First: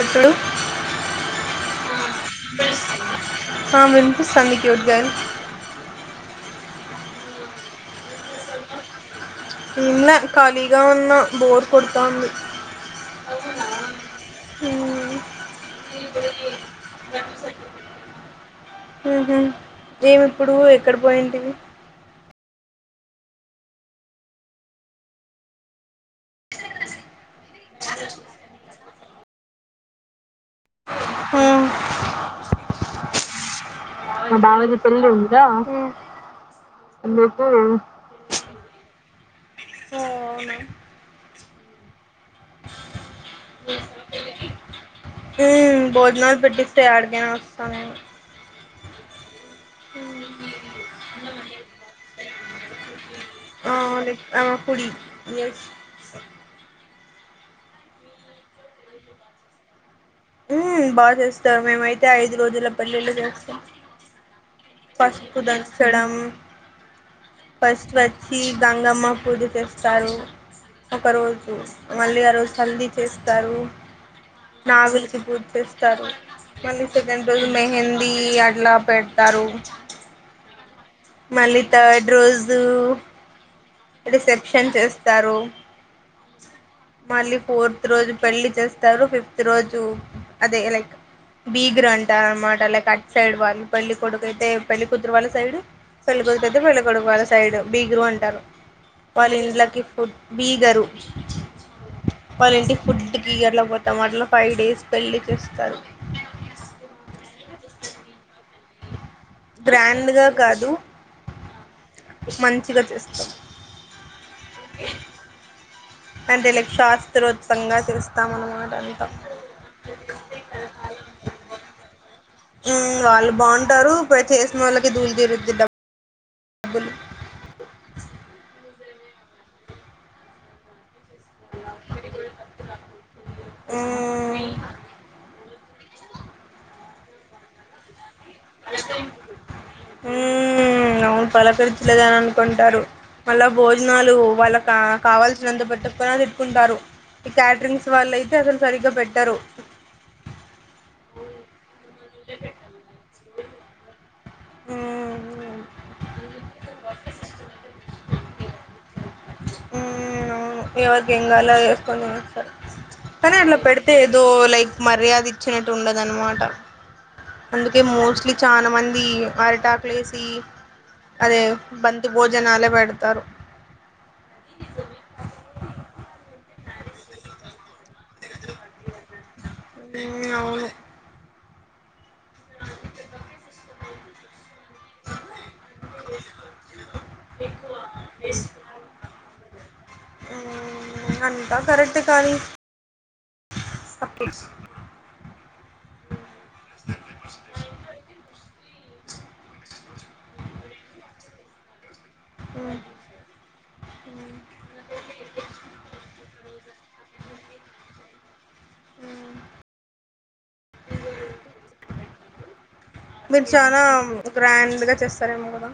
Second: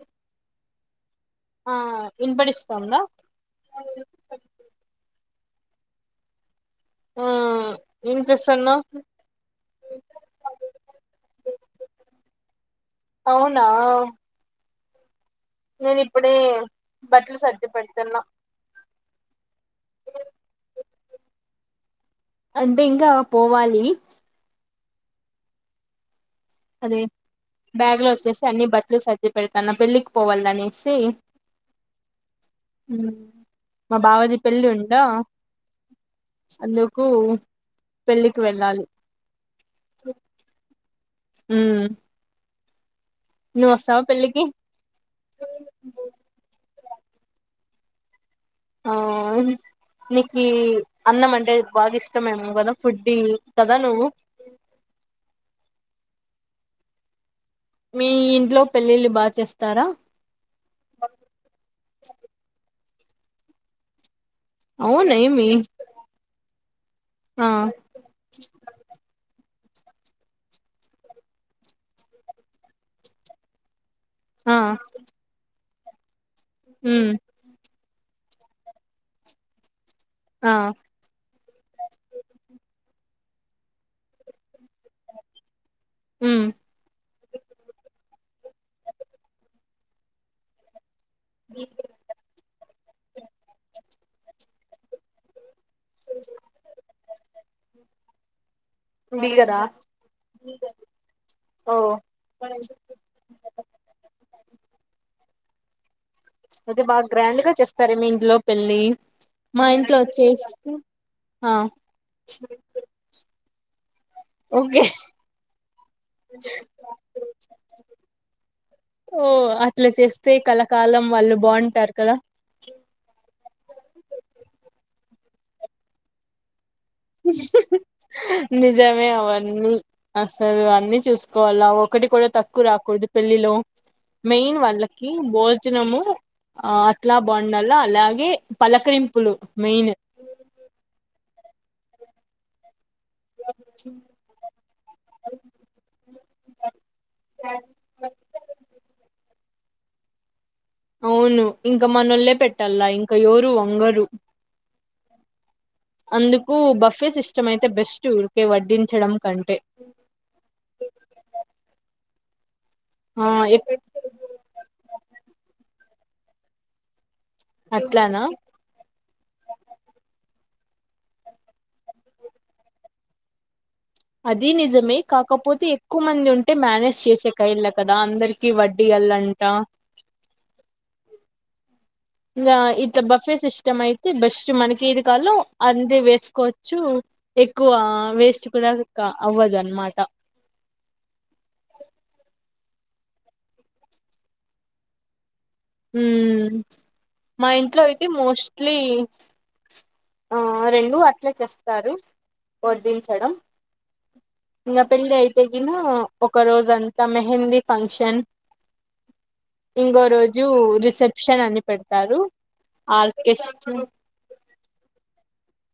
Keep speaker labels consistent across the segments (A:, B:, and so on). A: అతడు
B: ఆ వినబడిస్తుందా
A: ఆ వినిపిస్తుంది క్యూట్ గర్ల్
B: ఆ ఇంచ సన్నా
A: నిన్న కలిగా ఉన్న బోర్ కొడుతా ఉంది
B: అవునా
A: ఈ
B: నేను ఇప్పుడే బట్టలు సర్ది పెడుతున్నా
A: హ ఏమి ఇప్పుడు ఎక్కడ పోయింటి
B: అంటే ఇంకా పోవాలి అదే బ్యాగ్ లో వచ్చేసి అన్ని బట్టలు సర్ది పెడుతున్న పెళ్ళికి పోవాలని సే
A: మ్మ్
B: అ
A: మా బావది పెళ్ళి ఉందా అందుకు
B: పెళ్ళికి వెళ్ళాలి హు
A: [inaudible] భోజనాలు పెట్టిస్తుంది వస్తే ఆడకేనా వస్తామేము
B: ఆ నీకు అన్నం అంటే బాగా ఇష్టమేమో కదా ఫుడ్డి
A: ఆ
B: కదా నువ్వు
A: స
B: మీ ఇంట్లో పెళ్ళిళ్ళు బా చేస్తారా
A: ఉ బాగా చేస్తారు మేమైతే ఐదు రోజుల పెళ్లిళ్లు చేస్తాం పసుపు
B: అవునేమి
A: దచడం
B: ఆ
A: ఫస్ట్ వచ్చి గంగమ్మ పూజ చేస్త వస్తారు ఒకరోజు మళ్ళీ ఆ రోజు హల్దీ చేస్తారు
B: ఆ
A: నావెల్కి బూస్ సరే
B: ఉమ్
A: మనిషదజు మెహెంద ది అట్లా పెడతారు
B: ఆ
A: మళ్లీ థర్డ్ రోజు రీసెప్ రిసెప్షన్ చేస్తారు
B: ఉమ్
A: మళ్ళీ ఫోర్త్ రోజు పెళ్లి చేస్తారు ఫిఫ్త్ రోజు అదే లైక్ బీగరు అంటా అన్నమాటల కట్ సైడ్ వాళ్ళ పెళ్లి కొడుకుయితే పెళ్ళ కుతురు వాళ్ళ సైడ్ పెళ్ళకొడుకు అతే పెళ్ళకొడుకు వాళ్ళ సైడ్ బీగరు అంటారు వాళ్ళ
B: బిగరా
A: ఇంలకి ఫుడ్ బీగరు
B: ఓ
A: వాళ్ళ ఇంటికి ఫుడ్ బీగర్ర్లో పోతాం అట్లో ఫైవ్ డేస్ పెళ్లి చేసుకో సర్లే
B: అదే బాగా గ్రాండ్ గా చేస్తార మీ ఇంట్లో పెళ్ళి మా ఇంట్లో
A: గ్రాండ్ గా
B: వచ్చే
A: కాదు మంచిగా చేస్తాం
B: గే
A: అంటే లైక్ శాస్త్రోత్సంగా చేస్తాం అన్నమాట అంతా
B: ఓ అట్లా చేస్తే కళకాలం వాళ్ళు బాగుంటారు కదా
A: వాళ్ళు బాగుంటారు చేసిన వాళ్ళకి తీరుద్దిద్ద
B: ని నిజమే అవన్నీ అసలువన్నీ చూసు కోవాల ఒకటి కూడా తక్కువ రాకూడదు పెళ్లిలో
A: మ్మ్
B: మెయిన్ వాళ్ళకి భోజ వచ్చినము ఆ అట్లా బాగుండాల అలాగే పలకరింపులు మెయిన్
A: పలకరితులగాని అనుకుంటారు మళ్ళా భోజనాలు వాళ్ళ కా కావాల్సినంత పెట్టటుకుని తిట్టుకుంటారు ఈ క్యాటరింగ్స్ వాళ్ళు అయితే అసలు సరిగ్గా పెట్టరు స
B: అవును ఇంకా మనలే పెట్టాల ఇంకా యో అంగరు
A: మ్మ్
B: అందుకు బఫే సిస్టమ్ అయితే బెస్ట్ ఊరికే వడ్డించ చేయడం
A: ఎవరికి ఏం కావాలో వేసుకుంటారు
B: ఆ
A: కానీ అట్లా
B: ఎక్
A: పెడితే ఏదో లైక్ మర్యాద ఇచ్చినట్టు ఉండదు అదనమాట అందుకే
B: అట్లానా
A: మోస్ట్లీ చాలా మంది అరిటాకులు వేసి అదే బంతి భోజనాలే పెడతారు
B: అది నిజమే కాకపోతే ఎక్కువ మంది ఉంటే మేనేజ్ చేసే కయల కదా అందరికి వడ్డీ అల్ళంట
A: ఉమ్, అవును
B: ఇంకా ఇట్లా బఫే సిస్టమ్ అయితే బస్ట్ మనకి ఏది కాలో అంతే వేసుకోవచ్చు ఎక్కువ వేస్ట్ కూడా అవ్వదన్నమాట
A: అంత కరెట్ కానీ సప్ప
B: ఉ మా ఇంట్లో అయితే మోస్ట్ ప్లీజ్ ఆ రెండు అట్లే చేస్తారు
A: ఉమ్,
B: వడ్డించడం ఇంకా పెళ్లిఅయితే కిన ఒక రోజ అంతా మెహందీ ఫంక్షన్ ఇంకో రోజు రిసెప్షన్ అని పెడతారు. ఆర్కెస్ట్రా
A: డ్ గా చేస్తారేమో గాదా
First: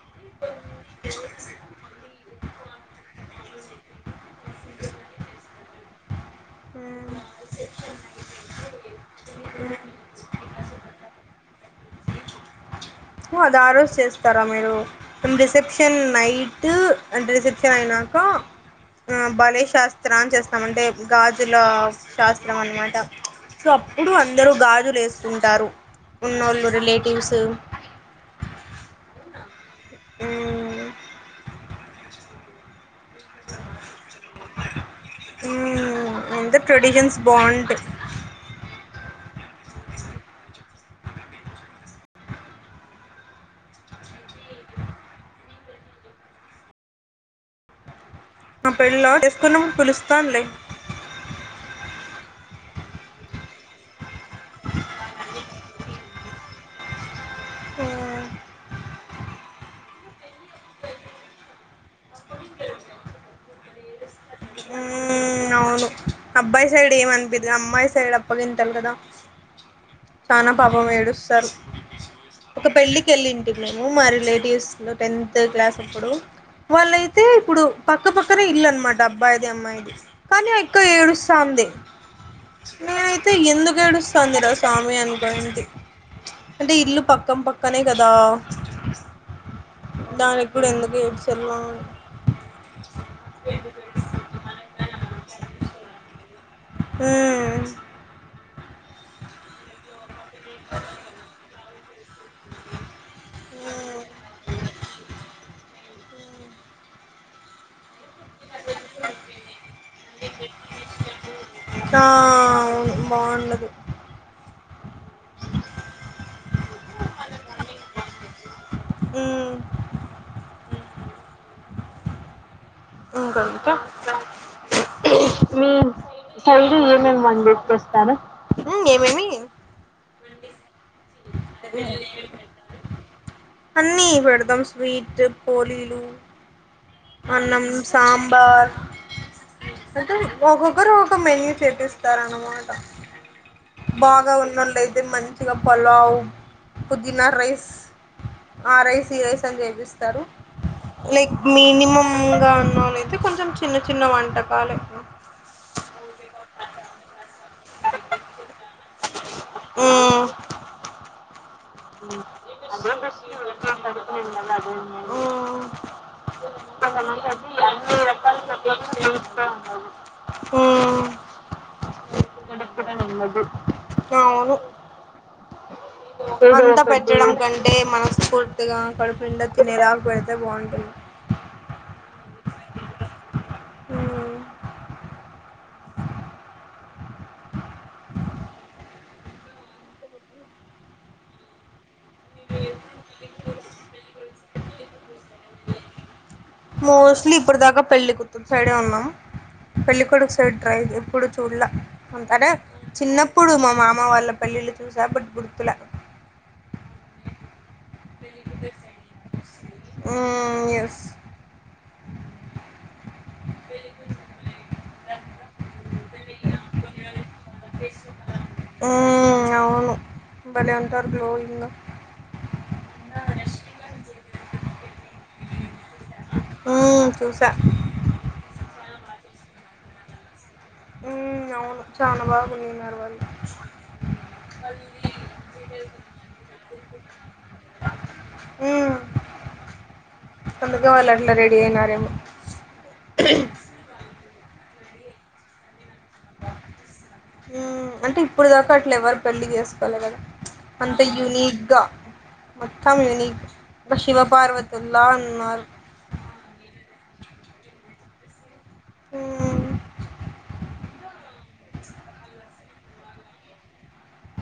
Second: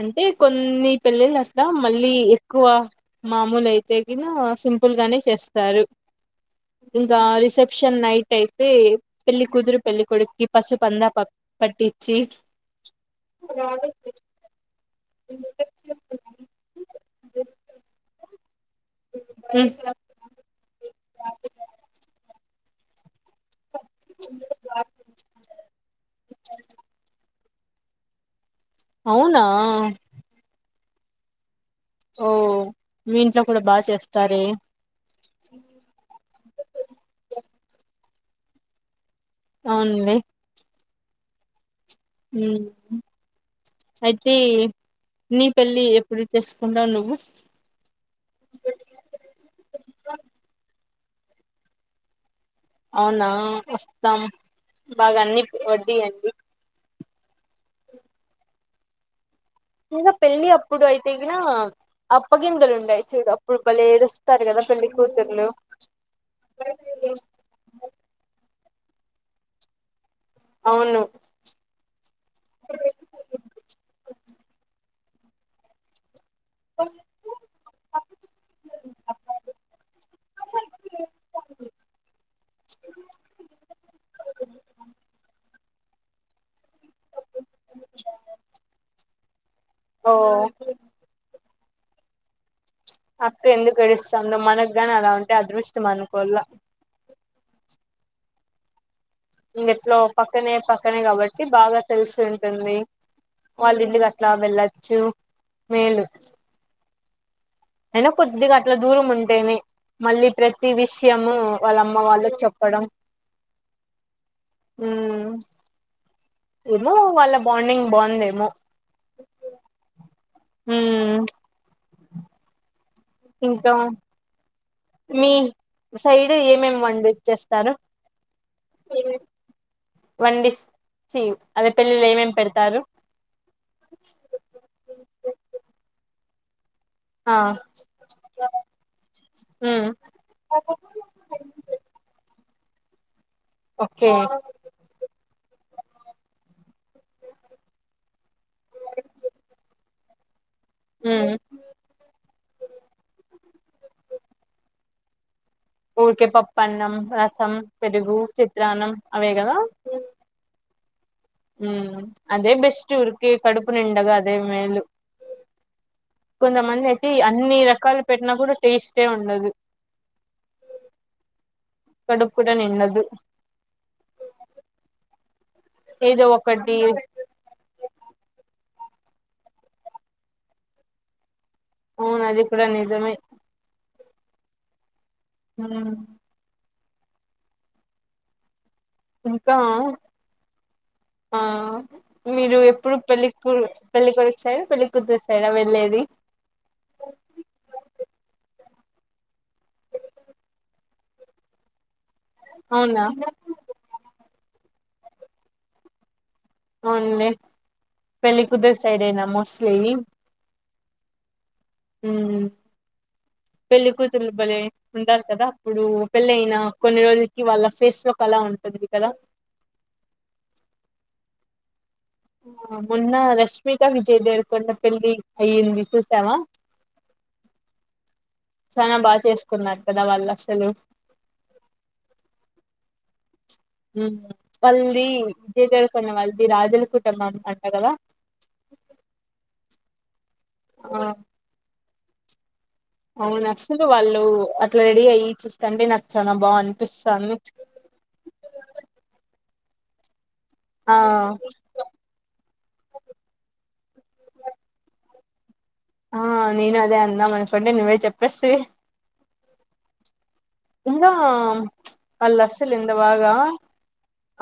B: అంటే కొన్ని పెళ్ళిళ్ళు అట్లా మళ్ళీ ఏక్ క్కువ మామూలు అయితే ఇలా సింపుల్ గానే చేస్త స్తరు ఇంకా
A: ఉమ్,
B: రిసెప్షన్ నైట్ అయితే పెళ్లి కుతురు పెళ్ళికోడుక్కి పసు పంద ప పట్టి చ్చి
A: అది ఆ రోజు చేస్తారా మీరు రిసెప్షన్ నైట్ అంట రిసెప్షన్ అయినాక ఆ బలే శాస్త్ర అని చేస్తాం. అంటే గాజుల శాస్త్ర స్త్రం. అన్నమాట సో అప్పుడు అందరు గాజులు ఏసుకుంటారు. ఉన్నోళ్ళు రిలేటివ్స్
B: అవునా ఓ మీ ఇంట్లో కూడా బాగా చేస్తారే
A: హ్ అంత ట్రెడిషన్స్ బాగుంటాయి. వో
B: అవునండి. అయితే నీ పెళ్లి ఎప్పుడు చెస్సుకుంటావు నువ్వు
A: నా పెళ్ళ చేసుకున్నాప్పుడు పీలుస్తా లే
B: అవునా కం బాగా అన్ని వడ్డీయండి.
A: ఆ
B: ఇంగా పెళ్ళి అప్పుడు అయితే గిన అప్పగింతలు ఉంటయి. చూద్దాం అప్పుడు బలే ఏడు
A: ఉ అవును అబ్బాయి సైడ్ ఏం అనిపియాది అమ్మాయి సైడ్ అప్పగింత తలు గాదా చానా పాపం
B: అవును
A: ఏడుస్తారు. ఒక పెళ్ళికి ఏళ్ళింటి మేము మా రిలేటివ్స్ వులో టెన్త్ క్లాస్ అప్పుడు వాళ్ళైతే ఇప్పుడు పక్కపక్కనే ఇల్లు అన్ మాట అబ్బాయిది అమ్మాయిది కానీ ఆక్క ఏడుస్తంది. నేనైతే ఎందుకు ఏడుస్తంది రా స్వామి అనుకోంటి అంటే ఇల్లు పక్కన పక్కనే గాదా
B: ఓ
A: దానికి కూడా ఎందుకు ఏడ్చల్ల
B: అక్క ఎందు గడిస్తా మనకు గాని అలా ఉంటే అదృష్టం అనుకోల్
A: ఉ
B: ఇ ఎట్లొ పక్కనే పక్కనే కాబట్టి బాగా స్ ఉంటుంది వాళ్ళ ఇంటికట్లా వెళ్ళచ్చు మేలు అయినా కొద్దిగా అట్లా దూరం ఉంటేనే మళ్ళీ ప్రతి విషయము వాళ్ళ అమ్మ
A: ఆ
B: వాళ్ళకి చెప్పడం
A: అవును బాగుండదు
B: ఉ ఏమో వాళ్ళ బాండింగ్ బాగుందేమో
A: ఉమ్ ఇకక
B: ఇంకా
A: మీ
B: సైడ్
A: కల్
B: వండి
A: ఏమేమి
B: చేస్తారు
A: మనిప్పొస్తారా ఏమేమి
B: వండిస్
A: అన్నీ పెడదాం స్వీట్ పోలీలు
B: ఆ
A: అన్నం సాంబార్
B: ఉమ్
A: అంటే ఒక్కొక్కరు ఒక్కో మెన్యూ చేపిస్తారు అన్నమాట ట
B: ఓకే
A: బాగా ఉన్నోళ్లయితే మంచిగా పలావ్ పుదీనా రైస్ ఆ రైస్ ఈ రైస్ అని జేపిస్తారు లైక్
B: ఉమ్
A: మినీ ంగా ఉన్నాళ్ళు అయితే కొంచెం చిన్న చిన్న వంటకాలు
B: ఊరికే పప్పన్నం రసం పెరుగు చిత్రాన్నం అవే గదా
A: ఆ
B: ఊరికే నిండగా అదే మేలు
A: కడుపు నిండల్ల
B: కొంతమంది అయితే అన్ని రకాలు పెట్టినా
A: అది
B: కూడా టేస్టే ఉండదు
A: ఏం లేదు
B: కడుపు కూడా నిండదు
A: [unintelligible] అవును
B: ఏదో ఒక
A: అంత పెట్టడం కంటే మనస్ఫూర్తి ర్తిగా కడుపు నిండా తినే దాకా పెడితే బాగుంటుంది
B: అవును అది కూడా నిజమే
A: ఉ
B: ఉ ఇంకా ఆ ఆ మీరు ఎప్పుడు పెళ్ళికూ పెళ్ళికొడుకి సైడ్ ఆ పెళ్ళికూతురు సైడ్ ఆ వెళ్ళేది
A: మోస్ట్లీ ఇప్పుడు దాకా పెళ్లి కూతురు సైడే ఉన్నాం పెళ్ళికొడుకు సైడ్ ట్రై ఎప్పుడు చూడల అంతేనేే
B: అవునా
A: చిన్నప్పుడు మా మామ వాళ్ళ పెళ్ళిళ్లు చూసా బట్ గుర్తుల
B: అవునులే పెళ్లి కూతురు సైడ్ ఏనా మోస్ట్లీ
A: ఎస్
B: మ్ పెళ్లి కూతురులు బలే ఉంటారు కదా అప్పుడు పెళ్ళయిన కొన్ని రోజులకి వాళ్ళ ఫేస్ లో కల ఉంటుంది కదా
A: అవును భలే ఉంటారు గ్లోయింగ్గా
B: మొన్న రష్మికా విజయ్ దేవరకొండా పెళ్లి అయింది
A: హా చూసా
B: చాలా బాగా చేసుకున్నారు కదా వాళ్ళు అసలు
A: ఉ అవును చానా బాగున్నున్నారు వాళ్ళు
B: వాళ్ళది విజయదేవరకొండ వాళ్ళది రాజులు కు టు [unintelligible] అంట కదా
A: అందుకో వాల్ అట్లా రెడీ అయినారేమో.
B: అవున అస్సలు వాళ్ళు. అట్లా రెడీ అయ్యి చూస్తండి నాకు. చాలా బాగా అనిపిస్తాంది
A: అంటే ఇప్పుడు దాకా అట్లా ఎవరు పెళ్లి చేసు చల్లబడు.
B: ఆ
A: అంత యునీగ్గా. మొత్తం ని శివపార్వతుల్ల ఉన్నారు.
B: బస్సు ఏ
A: మ్
B: ఉందా వాళ్ళు అసలుందా వాగా.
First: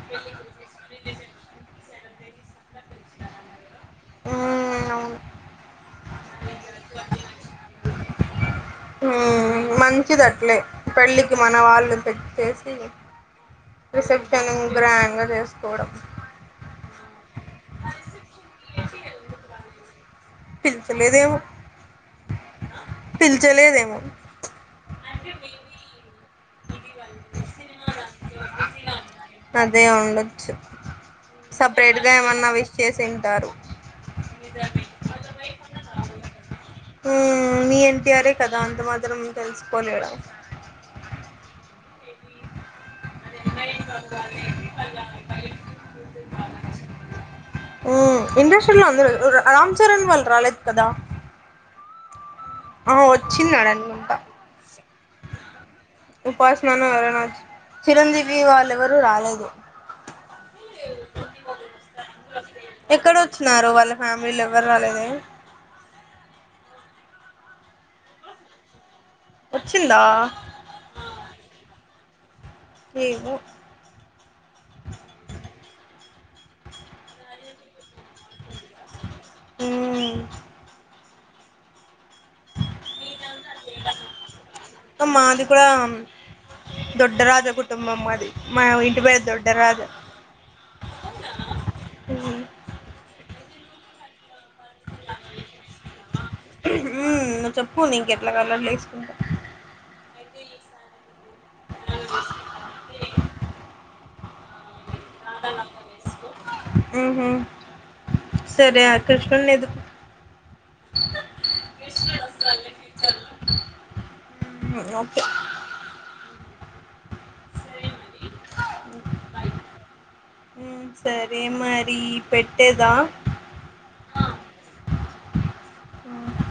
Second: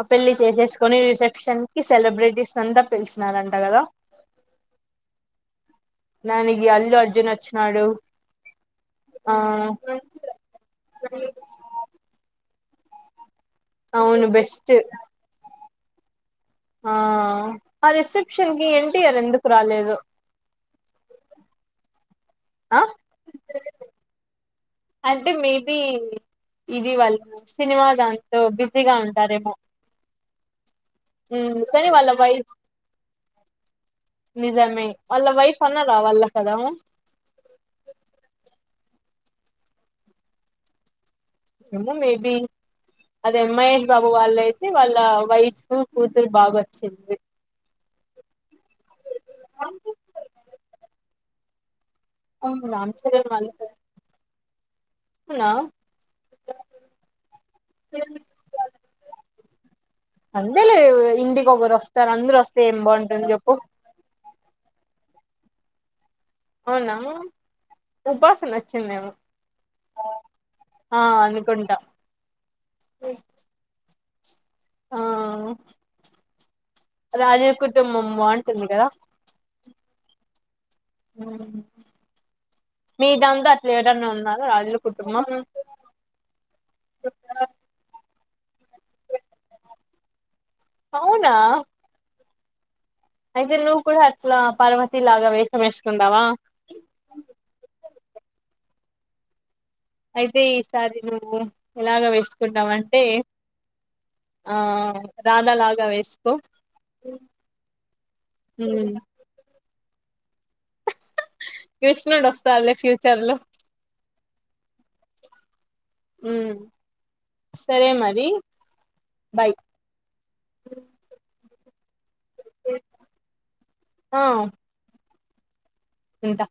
B: ఆ పెళ్లి చేసేసుకొని రిసెప్షన్ కి. సెలబ్రిటీస్ అంత పిలిచినారంట కదా.
A: ఆ అవును.
B: దానికి అల్లు అర్జున్ వచ్చినాడు ఆ
A: మంచిది అట్లే, పెళ్ళికి మన వాళ్ళు తెచ్చేసి [unintelligible]
B: అవును
A: రిసెప్షన్
B: బెస్ట్
A: గ్రాండ్గా చేస్త కోడం.
B: ఆ ఆ రెసెప్షన్ కి ఎ టీయరూ ఎందుకు రాలేదు.
A: పిలిచలేదేమో.
B: ఆ
A: పిలిచలేదేమో
B: అంటే మేబి. ఇది వాళ్ల సినిమా దాంతో బిజీగా ఉంటారేమో
A: చె [unintelligible]
B: ఉమ్, కానీ
A: సపరేట్ గా
B: వాళ్ళ
A: ఏమన్నా
B: వైఫ్
A: విష్ చేసింటారు.
B: నిజమే వాళ్ళ వైఫ్ అన్నారా వాళ్ళ కదా
A: మీ ఎన్టీఆరే కదా అంత మాత్రం ఆమాత్రం తెలుసుకోలేడా.
B: ఏమో మేబి. అదే మహేష్ బాబు వాళ్ళ అయితే వాళ్ళ వైఫ్ కూతురు బాగోచ్చింది.
A: మ్మ్ ఇండస్ట్రీలో అందరూ రామ్ చరణ్ వాళ్ళు రాలేదు కదా.
B: అవును రామ్
A: ఆ వచ్చిఉన్నాడు అనుకుంట
B: రామ్
A: ఉపాసనాన ఎవరైనా చిరంజీవి వాళ్ళ ఎవరు రాలేదు.
B: అంతేలే ఇంటికి ఒకరు వస్తారు అందరు వస్తే ఏం
A: ఎక్కడ
B: బాగుంటుంది చెప్పు
A: వచ్చిన్నారు. వాళ్ళ ఫ్యామిలీలు ఎవరు రాలేదే.
B: అవునా ఉపాసన వచ్చిందేమో.
A: వచ్చిందా
B: ఆ అనుకుంటా.
A: ఏమో
B: ఆ అ రాజ కుటుంబం ఉందా
A: అ [unintelligible]
B: ఉ [unintelligible] మీ దంతో అట్లా ఎవరన్నా ఉన్నార రాజుల
A: ఉమ్
B: కుటుంబం
A: మాది కూడా దొడ్డరాజ కుటుంబం మాది మా ఇంటి పేరు దొడ్డ రాజు
B: అవునా అయితే నువ్వు కూడా అట్లా పార్వతి లాగా వేశం వేసుకుంటావా
A: అట్లా కలర్ వేసుకుంటా
B: అయితే ఈసారి నువ్వు ఎలాగ వేసుకుంటావ అంటే ఆ [unintelligible] లాగా వేసుకో
A: సరే
B: ఉమ్
A: కృష్ణని ఎదుకు
B: కృష్ణుడు
A: ఎష్టస్త
B: వస్తాడులే
A: ఫచర్
B: ఫ్యూచర్ లో
A: లో [unintelligible] అప్పుే [unintelligible]
B: ఉం సరే మరి బాయ్
A: సరే మరి అది పెట్టేదా
B: ఆ
A: [unintelligible]
B: ఉంటా